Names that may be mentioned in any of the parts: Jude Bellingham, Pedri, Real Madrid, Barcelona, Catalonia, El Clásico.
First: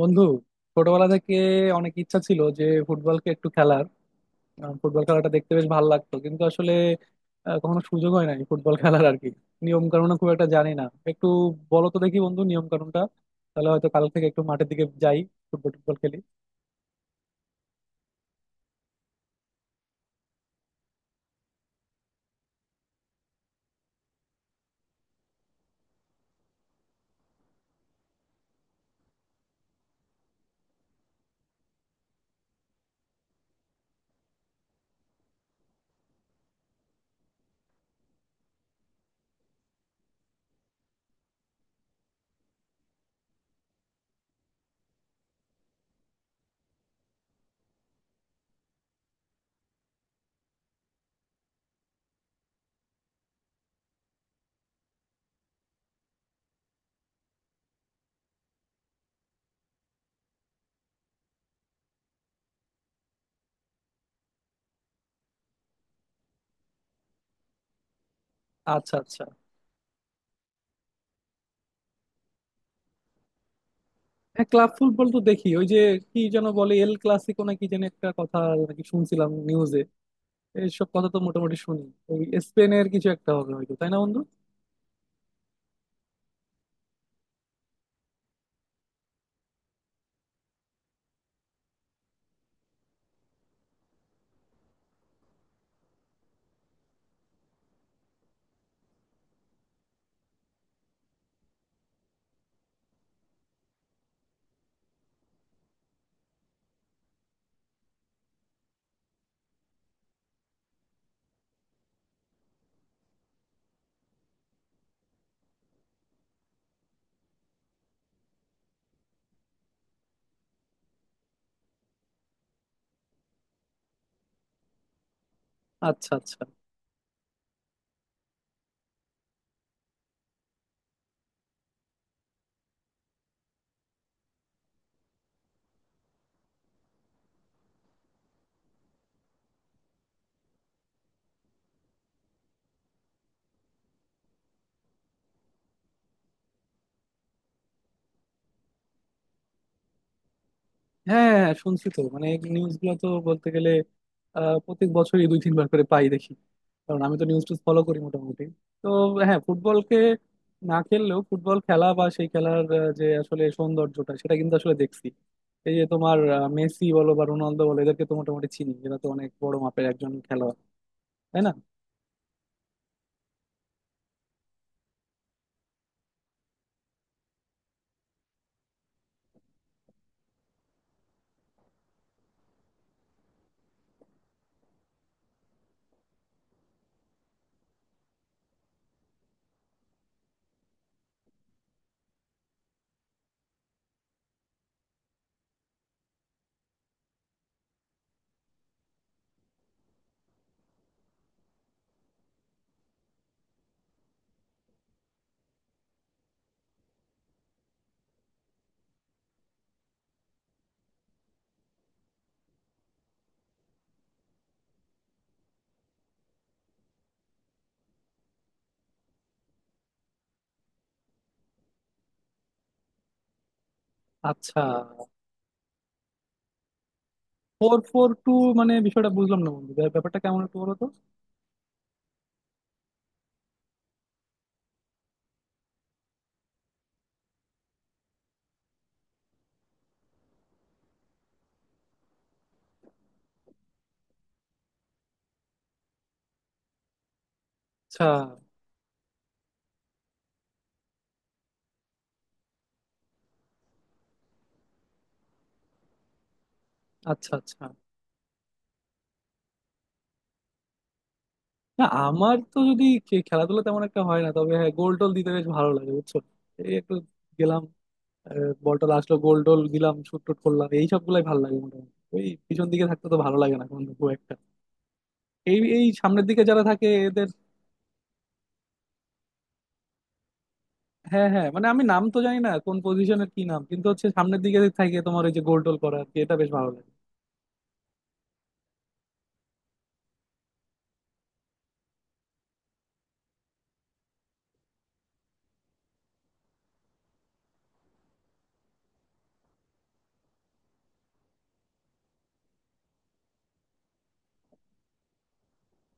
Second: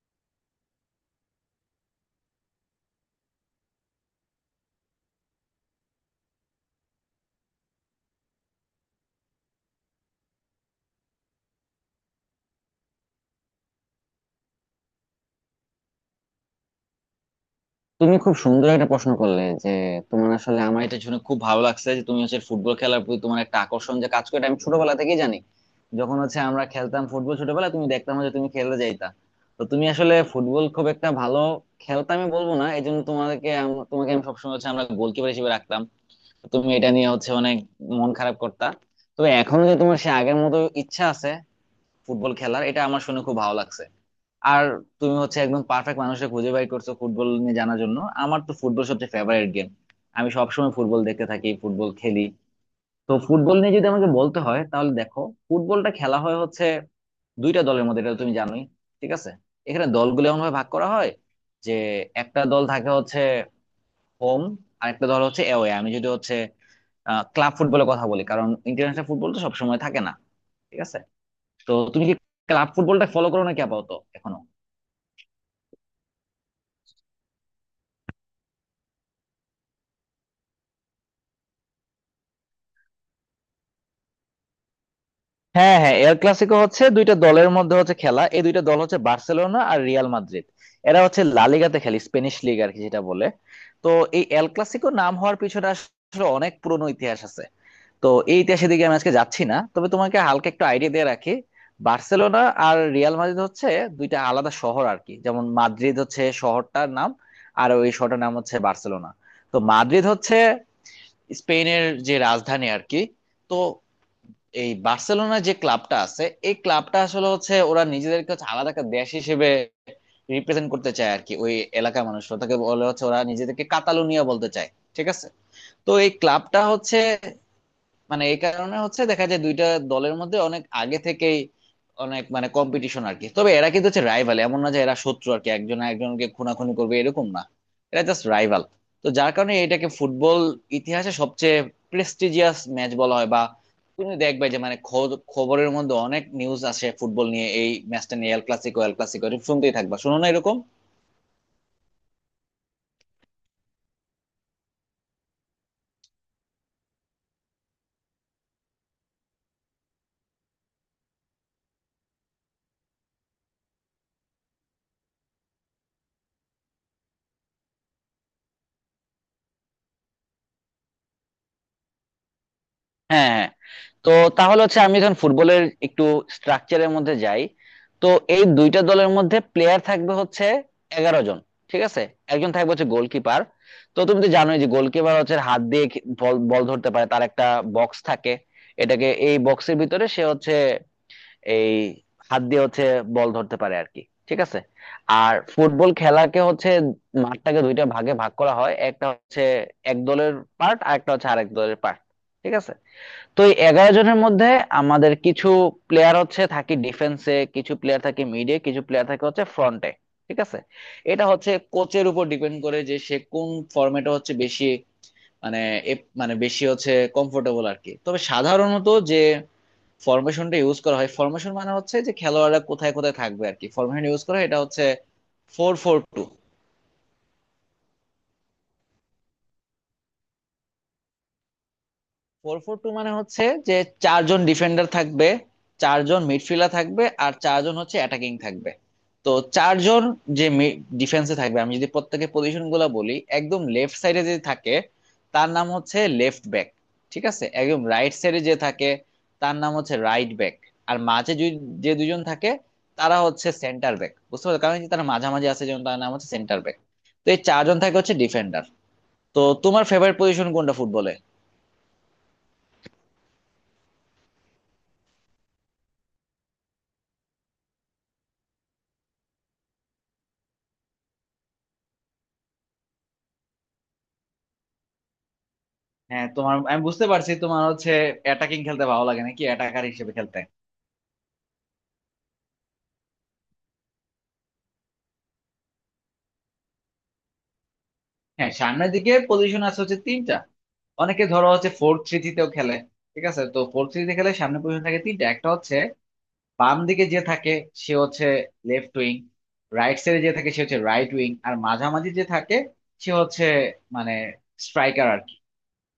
বন্ধু, ছোটবেলা থেকে অনেক ইচ্ছা ছিল যে ফুটবলকে একটু খেলার। ফুটবল খেলাটা দেখতে বেশ ভালো লাগতো, কিন্তু আসলে কখনো সুযোগ হয় নাই ফুটবল খেলার আর কি। নিয়ম কানুন খুব একটা জানি না। একটু বলো তো দেখি বন্ধু নিয়ম কানুনটা, তাহলে হয়তো কাল থেকে একটু মাঠের দিকে যাই, ফুটবল টুটবল খেলি। তুমি খুব সুন্দর একটা প্রশ্ন করলে যে তোমার আসলে আমার এটা শুনে খুব ভালো লাগছে যে তুমি হচ্ছে ফুটবল খেলার প্রতি তোমার একটা আকর্ষণ যে কাজ করে, এটা আমি ছোটবেলা থেকেই জানি। যখন হচ্ছে আমরা খেলতাম ফুটবল ছোটবেলা, তুমি দেখতাম যে তুমি খেলতে যাইতা। তো তুমি আসলে ফুটবল খুব একটা ভালো খেলতে আমি বলবো না, এই জন্য তোমাকে তোমাকে আমি সবসময় হচ্ছে আমরা গোলকিপার হিসেবে রাখতাম। তুমি এটা নিয়ে হচ্ছে অনেক মন খারাপ করতা। তবে এখন যে তোমার সে আগের মতো ইচ্ছা আছে ফুটবল খেলার, এটা আমার শুনে খুব ভালো লাগছে। আর তুমি হচ্ছে একদম পারফেক্ট মানুষকে খুঁজে বাই করছো ফুটবল নিয়ে জানার জন্য, আমার তো ফুটবল সবচেয়ে ফেভারিট গেম। আমি সবসময় ফুটবল দেখতে থাকি, ফুটবল খেলি। তো ফুটবল নিয়ে যদি আমাকে বলতে হয়, তাহলে দেখো, ফুটবলটা খেলা হয় হচ্ছে দুইটা দলের মধ্যে, এটা তো তুমি জানোই। ঠিক আছে, এখানে দলগুলো এমন ভাবে ভাগ করা হয় যে একটা দল থাকে হচ্ছে হোম, আর একটা দল হচ্ছে অ্যাওয়ে। আমি যদি হচ্ছে ক্লাব ফুটবলের কথা বলি, কারণ আচ্ছা, ইন্টারন্যাশনাল আচ্ছা। ফুটবল তো সবসময় থাকে না। ঠিক আছে, তো তুমি কি ক্লাব ফুটবলটা ফলো করো নাকি আপাতত এখনো? হ্যাঁ, ক্লাব ফুটবল তো দেখি। ওই যে কি যেন বলে, এল ক্লাসিকো নাকি যেন একটা কথা, নাকি শুনছিলাম নিউজে। এইসব কথা তো মোটামুটি শুনি। ওই স্পেনের কিছু একটা হবে হয়তো, তাই না বন্ধু? হ্যাঁ হ্যাঁ, এল ক্লাসিকো হচ্ছে দুইটা দলের মধ্যে হচ্ছে খেলা, এই দুইটা দল হচ্ছে বার্সেলোনা আর রিয়াল মাদ্রিদ। এরা হচ্ছে লা লিগাতে খেলে, স্পেনিশ লিগ আর কি যেটা বলে। তো এই এল ক্লাসিকো নাম হওয়ার পিছনে আসলে অনেক পুরনো ইতিহাস আছে। তো এই ইতিহাসের দিকে আমি আজকে যাচ্ছি না, তবে তোমাকে হালকা একটু আইডিয়া দিয়ে রাখি। বার্সেলোনা আর রিয়াল মাদ্রিদ হচ্ছে দুইটা আলাদা শহর আর কি, যেমন মাদ্রিদ হচ্ছে শহরটার নাম, আর ওই শহরটার নাম হচ্ছে বার্সেলোনা। তো মাদ্রিদ হচ্ছে স্পেনের যে রাজধানী আর কি। তো এই বার্সেলোনা যে ক্লাবটা আছে, এই ক্লাবটা আসলে হচ্ছে ওরা নিজেদেরকে হচ্ছে আলাদা একটা দেশ হিসেবে রিপ্রেজেন্ট করতে চায় আর কি। ওই এলাকার মানুষ ওটাকে বলে হচ্ছে, ওরা নিজেদেরকে কাতালুনিয়া বলতে চায়। ঠিক আছে, তো এই আচ্ছা, আচ্ছা। ক্লাবটা হচ্ছে মানে এই কারণে হচ্ছে দেখা যায় দুইটা দলের মধ্যে অনেক আগে থেকেই অনেক মানে কম্পিটিশন আর কি। তবে এরা কিন্তু হচ্ছে রাইভাল, এমন না যে এরা শত্রু আর কি, একজন একজনকে খুনাখুনি করবে এরকম না। এরা জাস্ট রাইভাল। তো যার কারণে এটাকে ফুটবল ইতিহাসে সবচেয়ে প্রেস্টিজিয়াস ম্যাচ বলা হয়। বা তুমি দেখবে যে মানে খবরের মধ্যে অনেক নিউজ আসে ফুটবল নিয়ে, এই ম্যাচটা নিয়ে, এল ক্লাসিকো এল ক্লাসিকো শুনতেই থাকবা, শুনো না এরকম? হ্যাঁ, হ্যাঁ, হ্যাঁ, শুনছি তো। মানে নিউজ গুলো তো বলতে গেলে প্রত্যেক বছরই দুই তিনবার করে পাই, দেখি। কারণ আমি তো নিউজ টুজ ফলো করি মোটামুটি। তো হ্যাঁ, ফুটবলকে না খেললেও ফুটবল খেলা বা সেই খেলার যে আসলে সৌন্দর্যটা, সেটা কিন্তু আসলে দেখছি। এই যে তোমার মেসি বলো বা রোনালদো বলো, এদেরকে তো মোটামুটি চিনি। এরা তো অনেক বড় মাপের একজন খেলোয়াড়, তাই না? হ্যাঁ হ্যাঁ। তো তাহলে হচ্ছে আমি যখন ফুটবলের একটু স্ট্রাকচারের মধ্যে যাই, তো এই দুইটা দলের মধ্যে প্লেয়ার থাকবে হচ্ছে 11 জন। ঠিক আছে, একজন থাকবে হচ্ছে গোলকিপার। তো তুমি তো জানোই যে গোলকিপার হচ্ছে হাত দিয়ে বল বল ধরতে পারে, তার একটা বক্স থাকে। এটাকে, এই বক্সের ভিতরে সে হচ্ছে এই হাত দিয়ে হচ্ছে বল ধরতে পারে আর কি। ঠিক আছে, আর ফুটবল খেলাকে হচ্ছে মাঠটাকে দুইটা ভাগে ভাগ করা হয়, একটা হচ্ছে এক দলের পার্ট আর একটা হচ্ছে আরেক দলের পার্ট। ঠিক আছে, তো এই 11 জনের মধ্যে আমাদের কিছু প্লেয়ার হচ্ছে থাকে ডিফেন্সে, কিছু প্লেয়ার থাকে মিডে, কিছু প্লেয়ার থাকে হচ্ছে ফ্রন্টে। ঠিক আছে, এটা হচ্ছে কোচের উপর ডিপেন্ড করে যে সে কোন ফরম্যাটে হচ্ছে বেশি মানে মানে বেশি হচ্ছে কমফোর্টেবল আর কি। তবে সাধারণত যে ফরমেশনটা ইউজ করা হয়, ফরমেশন মানে হচ্ছে যে খেলোয়াড়রা কোথায় কোথায় থাকবে আর কি, ফরমেশন ইউজ করা হয় এটা আচ্ছা, হচ্ছে four four two. Four four two মানে বিষয়টা বুঝলাম না বন্ধু, ব্যাপারটা কেমন একটু বলো তো। ফোর ফোর টু মানে হচ্ছে যে চারজন ডিফেন্ডার থাকবে, চারজন মিডফিল্ডার থাকবে, আর চারজন হচ্ছে অ্যাটাকিং থাকবে। তো চারজন যে ডিফেন্সে থাকবে, আমি যদি প্রত্যেকের পজিশন গুলো বলি, একদম লেফট সাইডে যে থাকে তার নাম হচ্ছে লেফট ব্যাক। ঠিক আছে, একদম আচ্ছা, রাইট সাইডে যে থাকে তার নাম হচ্ছে রাইট ব্যাক। আর মাঝে যে দুজন থাকে তারা হচ্ছে সেন্টার ব্যাক, বুঝতে পারছো? কারণ তারা মাঝামাঝি আছে, যেমন তার নাম হচ্ছে সেন্টার ব্যাক। তো আচ্ছা, এই আচ্ছা। চারজন থাকে হচ্ছে ডিফেন্ডার। তো তোমার ফেভারিট পজিশন কোনটা ফুটবলে? না, আমার তো যদি খেলাধুলা তেমন একটা হয় না, তবে হ্যাঁ গোল টোল দিতে বেশ ভালো লাগে বুঝছো। এই একটু গেলাম, বল টল আসলো, গোল টোল দিলাম, শুট টুট করলাম, এই সব গুলাই ভালো লাগে মোটামুটি। ওই পিছন দিকে থাকতে তো ভালো লাগে না কোনো, খুব একটা। এই এই সামনের হ্যাঁ, দিকে তোমার যারা আমি থাকে বুঝতে এদের। পারছি, তোমার হচ্ছে অ্যাটাকিং খেলতে ভালো লাগে নাকি অ্যাটাকার হিসেবে খেলতে। হ্যাঁ, হ্যাঁ, মানে আমি নাম তো জানি না কোন পজিশনের কি নাম, কিন্তু হচ্ছে সামনের দিকে থাকে তোমার ওই যে গোল টোল করা আর কি, এটা বেশ ভালো লাগে। হ্যাঁ, সামনের দিকে পজিশন আছে হচ্ছে তিনটা। অনেকে ধরো হচ্ছে ফোর থ্রি থ্রিতেও খেলে। ঠিক আছে, তো ফোর থ্রি খেলে সামনে পজিশন থাকে তিনটা, একটা হচ্ছে বাম দিকে যে থাকে সে হচ্ছে লেফট উইং, রাইট সাইডে যে থাকে সে হচ্ছে রাইট উইং, আর মাঝামাঝি যে থাকে সে হচ্ছে মানে স্ট্রাইকার আর কি।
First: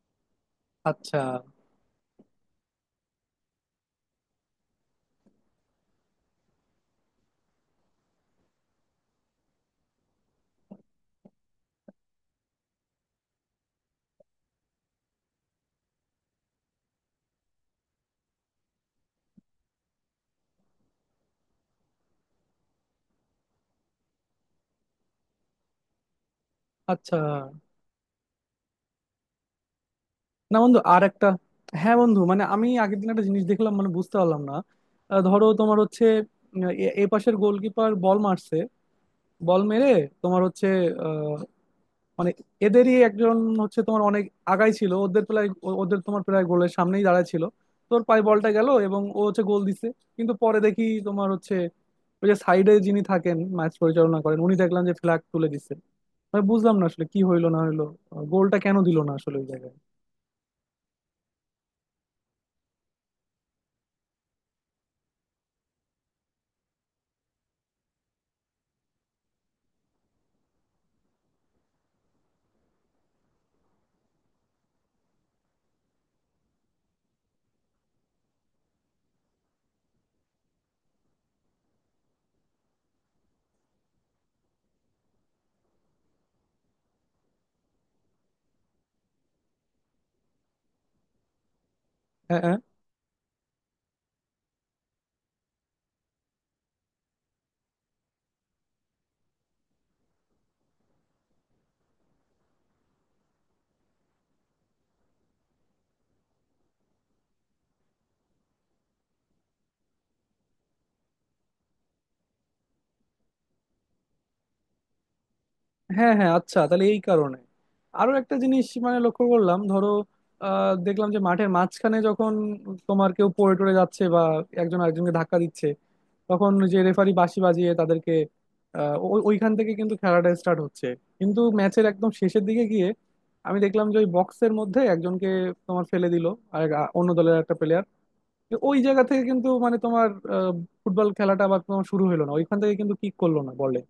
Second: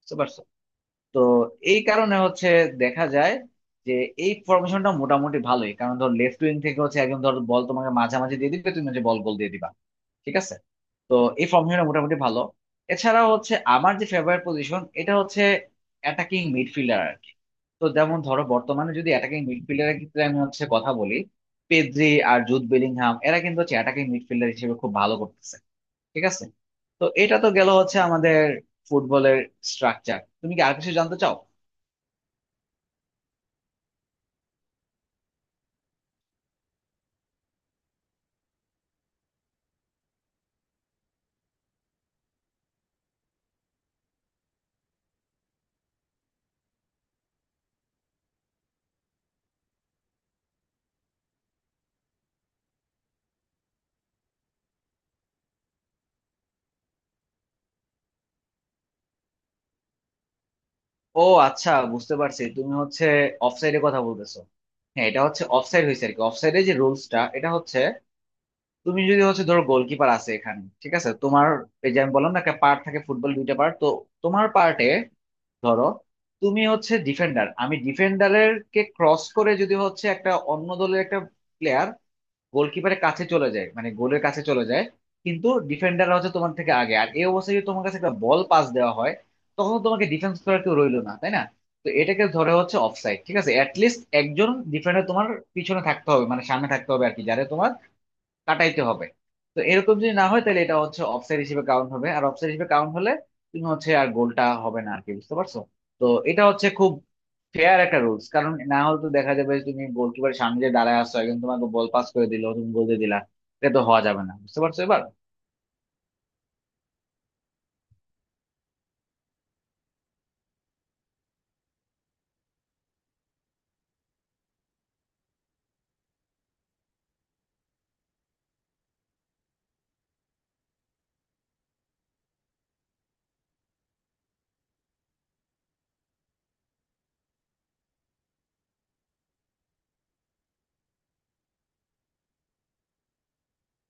বুঝতে পারছো? আচ্ছা, তো এই কারণে হচ্ছে দেখা যায় যে এই ফরমেশনটা মোটামুটি ভালোই, কারণ ধর লেফট উইং থেকে হচ্ছে একদম ধর বল তোমাকে মাঝামাঝি দিয়ে দিবে, তুমি হচ্ছে বল গোল দিয়ে দিবা। ঠিক আছে, তো এই ফর্মেশনটা মোটামুটি ভালো। এছাড়া হচ্ছে আমার যে ফেভারিট পজিশন এটা হচ্ছে অ্যাটাকিং মিডফিল্ডার আর কি। তো যেমন ধরো বর্তমানে যদি অ্যাটাকিং মিডফিল্ডারের ক্ষেত্রে আমি হচ্ছে কথা বলি, পেদ্রি আর জুড বেলিংহাম, এরা কিন্তু হচ্ছে অ্যাটাকিং মিডফিল্ডার হিসেবে খুব ভালো করতেছে। ঠিক আছে, তো আচ্ছা। এটা তো গেল হচ্ছে আমাদের ফুটবলের স্ট্রাকচার। তুমি না কি আর বন্ধু, কিছু আর জানতে একটা। চাও? হ্যাঁ বন্ধু, মানে আমি আগের দিন একটা জিনিস দেখলাম, মানে বুঝতে পারলাম না। ধরো তোমার হচ্ছে এ এ পাশের গোলকিপার বল মারছে। বল মেরে তোমার হচ্ছে আহ, মানে এদেরই একজন হচ্ছে তোমার অনেক আগাই ছিল, ওদের প্রায় ওদের তোমার প্রায় গোলের সামনেই দাঁড়ায় ছিল। তোর পায়ে বলটা গেল এবং ও হচ্ছে গোল দিছে। কিন্তু পরে দেখি তোমার হচ্ছে ওই যে সাইডে যিনি থাকেন ম্যাচ পরিচালনা করেন, উনি দেখলাম যে ফ্ল্যাগ তুলে দিছে। আমি বুঝলাম না আসলে কি হইলো না হইলো, গোলটা কেন দিল না আসলে ওই জায়গায়। ও আচ্ছা, বুঝতে পারছি, তুমি হচ্ছে অফসাইডের কথা বলতেছো। হ্যাঁ, এটা হচ্ছে অফসাইড হয়েছে আর কি। অফসাইডের যে রুলসটা এটা হচ্ছে তুমি যদি হচ্ছে ধরো গোলকিপার আছে এখানে, ঠিক আছে তোমার, এই যে আমি বললাম না একটা পার্ট থাকে, ফুটবল দুইটা পার্ট তো। তোমার পার্টে ধরো তুমি হচ্ছে ডিফেন্ডার, আমি ডিফেন্ডারের কে ক্রস করে যদি হচ্ছে একটা অন্য দলের একটা প্লেয়ার গোলকিপারের কাছে চলে যায়, মানে গোলের কাছে চলে যায়, কিন্তু ডিফেন্ডাররা হচ্ছে তোমার থেকে আগে, আর এই অবস্থায় যদি তোমার কাছে একটা বল পাস দেওয়া হয়, তখন তো তোমাকে ডিফেন্স করার কেউ রইলো না, তাই না? তো এটাকে হ্যাঁ, ধরে হ্যাঁ। হচ্ছে অফসাইড। ঠিক আছে, অ্যাটলিস্ট একজন ডিফেন্ডার তোমার পিছনে থাকতে হবে, মানে সামনে থাকতে হবে আর কি, যারা তোমার কাটাইতে হবে। তো এরকম যদি না হয়, তাহলে এটা হচ্ছে অফসাইড হিসেবে কাউন্ট হবে, আর অফসাইড হিসেবে কাউন্ট হলে তুমি হচ্ছে আর গোলটা হবে না আর কি। বুঝতে পারছো? তো এটা হচ্ছে খুব ফেয়ার একটা রুলস, কারণ না হলে তো দেখা যাবে যে তুমি গোলকিপারের সামনে যে দাঁড়ায় আসছো, একজন তোমাকে বল পাস করে দিল, তুমি গোল দিয়ে দিলা, এটা তো হওয়া যাবে না। বুঝতে পারছো এবার? হ্যাঁ, হ্যাঁ, আচ্ছা তাহলে এই কারণে। আরো একটা জিনিস মানে লক্ষ্য করলাম। ধরো দেখলাম যে মাঠের মাঝখানে যখন তোমার কেউ পড়ে টরে যাচ্ছে বা একজন আরেকজনকে ধাক্কা দিচ্ছে, তখন যে রেফারি বাঁশি বাজিয়ে তাদেরকে ওইখান থেকে কিন্তু খেলাটা স্টার্ট হচ্ছে। কিন্তু ম্যাচের একদম শেষের দিকে গিয়ে আমি দেখলাম যে ওই বক্সের মধ্যে একজনকে তোমার ফেলে দিল আর অন্য দলের একটা প্লেয়ার। ওই জায়গা থেকে কিন্তু মানে তোমার আহ, ফুটবল খেলাটা আবার তোমার শুরু হলো না ওইখান থেকে, কিন্তু কিক করলো না বলে।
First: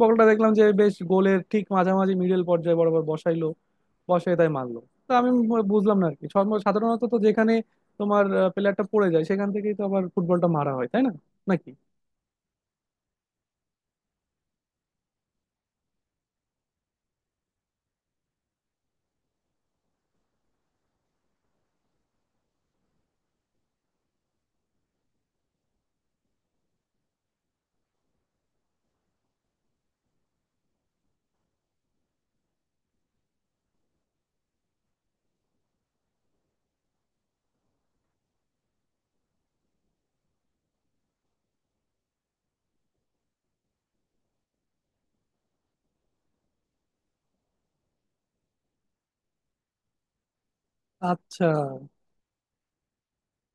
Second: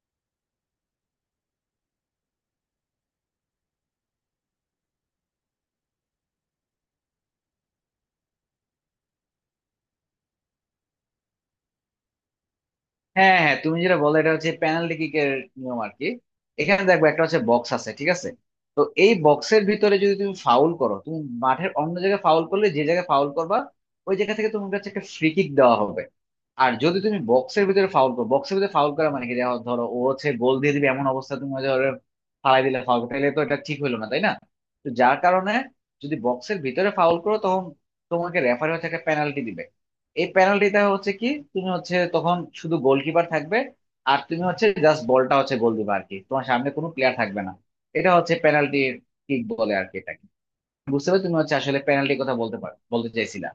বলটা দেখলাম যে বেশ গোলের ঠিক মাঝামাঝি মিডল পর্যায়ে বরাবর বসাইলো, বসে তাই মারলো। তো আমি বুঝলাম না আর কি। সাধারণত তো যেখানে তোমার প্লেয়ারটা পড়ে যায়, সেখান থেকেই তো আবার ফুটবলটা মারা হয়, তাই না? নাকি? হ্যাঁ হ্যাঁ হ্যাঁ, তুমি যেটা বলো এটা হচ্ছে পেনাল্টি কিকের নিয়ম আর কি। এখানে দেখবে একটা হচ্ছে বক্স আছে, ঠিক আছে? তো এই বক্সের ভিতরে যদি তুমি ফাউল করো, তুমি মাঠের অন্য জায়গায় ফাউল করলে যে জায়গায় ফাউল করবা, ওই জায়গা থেকে তোমার কাছে একটা ফ্রি কিক দেওয়া হবে। আর যদি তুমি বক্সের ভিতরে ফাউল করো, বক্সের ভিতরে ফাউল করা মানে কি দেখো, ধরো ও হচ্ছে গোল দিয়ে দিবে এমন অবস্থা, তুমি ধরো ফালাই দিলে ফাউল, তাহলে তো এটা ঠিক হলো না, তাই না? তো যার কারণে, যদি বক্সের ভিতরে ফাউল করো, তখন তোমাকে রেফারি হচ্ছে একটা পেনাল্টি দিবে। এই পেনাল্টিটা হচ্ছে কি, তুমি হচ্ছে তখন শুধু গোলকিপার থাকবে, আর তুমি হচ্ছে জাস্ট বলটা হচ্ছে গোল দিবে আর কি, তোমার সামনে কোনো প্লেয়ার থাকবে না। এটা হচ্ছে পেনাল্টির কিক বলে আর কি এটাকে। বুঝতে পারছো? তুমি আচ্ছা, হচ্ছে আসলে পেনাল্টির কথা বলতে পারো, বলতে চাইছিলা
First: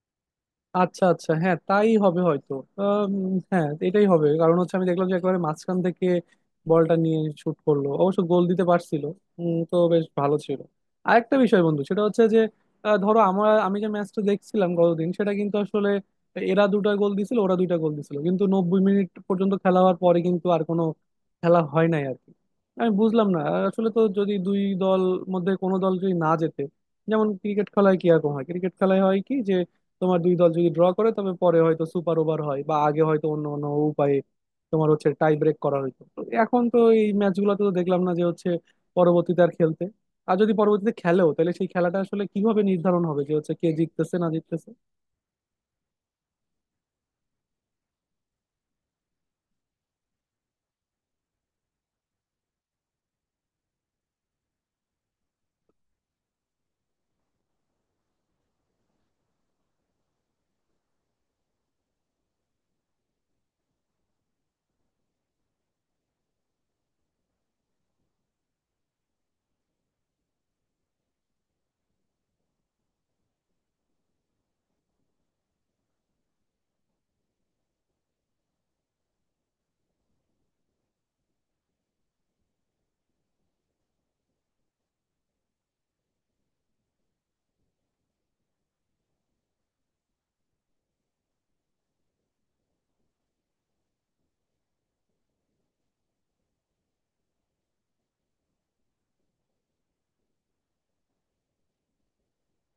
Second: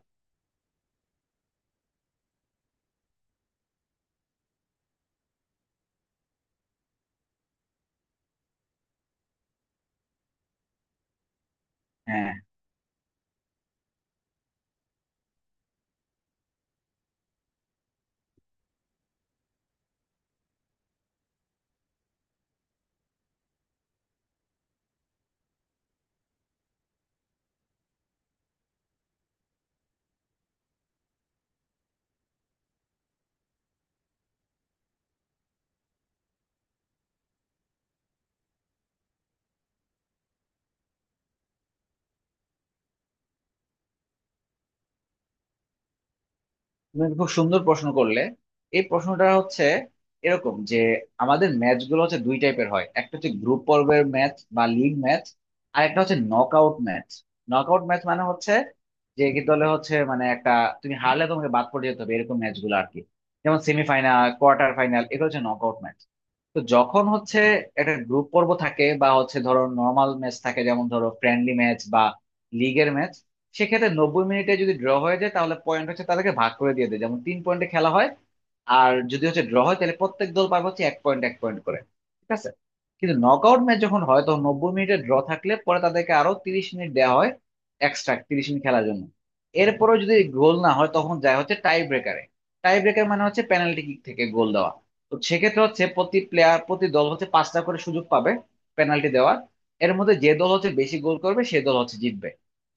আচ্ছা, আচ্ছা। হ্যাঁ তাই হবে হয়তো। আম, হ্যাঁ এটাই হবে, কারণ হচ্ছে আমি দেখলাম যে একেবারে মাঝখান থেকে বলটা নিয়ে শুট করলো, অবশ্য গোল দিতে পারছিল। তো বেশ ভালো ছিল। আরেকটা বিষয় বন্ধু, সেটা হচ্ছে হ্যাঁ। যে ধরো আমি যে ম্যাচটা দেখছিলাম গতদিন, সেটা কিন্তু আসলে এরা দুটা গোল দিছিল ওরা দুইটা গোল দিছিল, কিন্তু 90 মিনিট পর্যন্ত খেলা হওয়ার পরে কিন্তু আর কোনো খেলা হয় নাই আর কি। আমি বুঝলাম না। আসলে তো যদি দুই দল মধ্যে কোনো দল যদি না জেতে, যেমন ক্রিকেট খেলায় কি রকম হয়, ক্রিকেট খেলায় হয় কি যে তোমার দুই দল যদি ড্র করে তবে পরে হয়তো সুপার ওভার হয়, বা আগে হয়তো অন্য অন্য উপায়ে তোমার হচ্ছে টাই ব্রেক করা হইতো। তো এখন তো এই ম্যাচগুলোতে তো দেখলাম না যে হচ্ছে পরবর্তীতে আর খেলতে। আর যদি পরবর্তীতে খেলেও তাহলে সেই খেলাটা আসলে কিভাবে নির্ধারণ হবে যে হচ্ছে কে জিততেছে না জিততেছে? তুমি একটা খুব সুন্দর প্রশ্ন করলে। এই প্রশ্নটা হচ্ছে এরকম যে আমাদের ম্যাচ গুলো হচ্ছে দুই টাইপের হয়, একটা হচ্ছে গ্রুপ পর্বের ম্যাচ বা লিগ ম্যাচ, আর একটা হচ্ছে নকআউট ম্যাচ। নকআউট ম্যাচ মানে হচ্ছে যে কি দলে হচ্ছে মানে একটা, তুমি হারলে তোমাকে বাদ পড়ে যেতে হবে, এরকম ম্যাচ গুলো আর কি। যেমন সেমিফাইনাল, কোয়ার্টার ফাইনাল, এগুলো হচ্ছে নকআউট ম্যাচ। তো যখন হচ্ছে একটা গ্রুপ পর্ব থাকে বা হচ্ছে ধরো নর্মাল ম্যাচ থাকে, যেমন ধরো ফ্রেন্ডলি ম্যাচ বা লিগের ম্যাচ, সেক্ষেত্রে 90 মিনিটে যদি ড্র হয়ে যায়, তাহলে পয়েন্ট হচ্ছে তাদেরকে ভাগ করে দিয়ে দেয়, যেমন তিন পয়েন্টে খেলা হয়। আর যদি হচ্ছে ড্র হয়, তাহলে প্রত্যেক দল পাবে হচ্ছে এক পয়েন্ট এক পয়েন্ট করে। ঠিক আছে, কিন্তু নকআউট ম্যাচ যখন হয় তখন 90 মিনিটে ড্র থাকলে পরে তাদেরকে আরো 30 মিনিট দেওয়া হয়, এক্সট্রা 30 মিনিট খেলার জন্য। এরপরেও যদি গোল না হয়, তখন যায় হচ্ছে টাই ব্রেকারে। টাই ব্রেকার মানে হচ্ছে পেনাল্টি কিক থেকে গোল দেওয়া। তো সেক্ষেত্রে হচ্ছে প্রতি প্লেয়ার, প্রতি দল হচ্ছে পাঁচটা করে সুযোগ পাবে পেনাল্টি দেওয়ার। এর মধ্যে যে দল হচ্ছে বেশি গোল করবে সে দল হচ্ছে জিতবে।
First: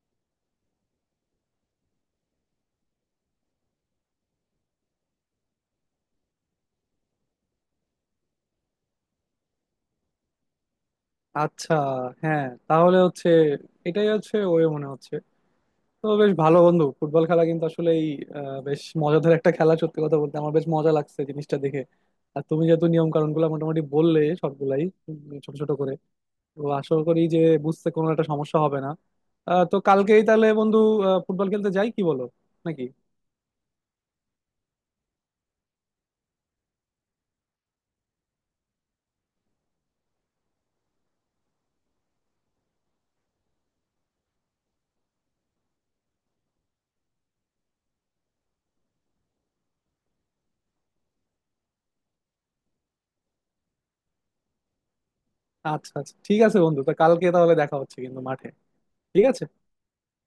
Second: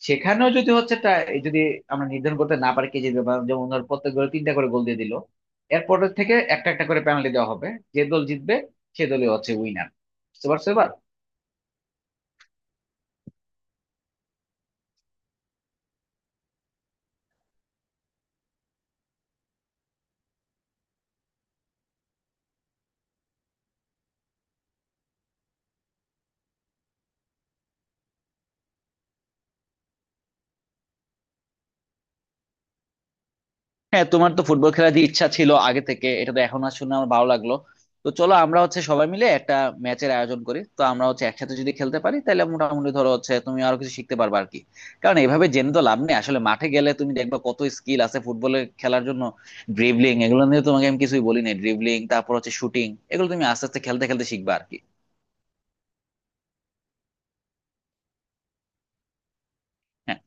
সেখানেও যদি হচ্ছে যদি আমরা নির্ধারণ করতে না পারি কে জিতবে, বা যেমন ধর প্রত্যেক দল তিনটা করে গোল দিয়ে দিল, এরপরের থেকে একটা একটা করে পেনাল্টি দেওয়া হবে, যে দল জিতবে সে দলই হচ্ছে উইনার। বুঝতে পারছো এবার? আচ্ছা, হ্যাঁ তাহলে হচ্ছে এটাই হচ্ছে ওয়ে মনে হচ্ছে। তো বেশ ভালো বন্ধু, ফুটবল খেলা কিন্তু আসলে এই বেশ মজাদার একটা খেলা। সত্যি কথা বলতে আমার বেশ মজা লাগছে জিনিসটা দেখে। আর তুমি যেহেতু নিয়ম কানুন গুলো মোটামুটি বললে সবগুলাই উম, ছোট ছোট করে, তো আশা করি যে বুঝতে কোনো একটা সমস্যা হবে না। তো কালকেই তাহলে বন্ধু ফুটবল খেলতে যাই, কি বলো? নাকি? হ্যাঁ, তোমার তো ফুটবল খেলার যে ইচ্ছা ছিল আগে থেকে, এটা তো এখন আর শুনে আমার ভালো লাগলো। তো চলো আমরা হচ্ছে সবাই মিলে একটা ম্যাচের আয়োজন করি। তো আমরা হচ্ছে একসাথে যদি খেলতে পারি তাহলে মোটামুটি ধরো হচ্ছে তুমি আরো কিছু শিখতে পারবে আর কি, কারণ এভাবে জেনে তো লাভ নেই, আসলে মাঠে গেলে তুমি দেখবে কত স্কিল আছে ফুটবলে খেলার জন্য। ড্রিবলিং এগুলো নিয়ে তোমাকে আমি কিছুই বলি নাই, ড্রিবলিং তারপর হচ্ছে শুটিং, এগুলো তুমি আস্তে আস্তে খেলতে খেলতে শিখবা আর কি। আচ্ছা, আচ্ছা, ঠিক আছে বন্ধু। তো কালকে তাহলে দেখা হচ্ছে কিন্তু মাঠে। ঠিক আছে। হ্যাঁ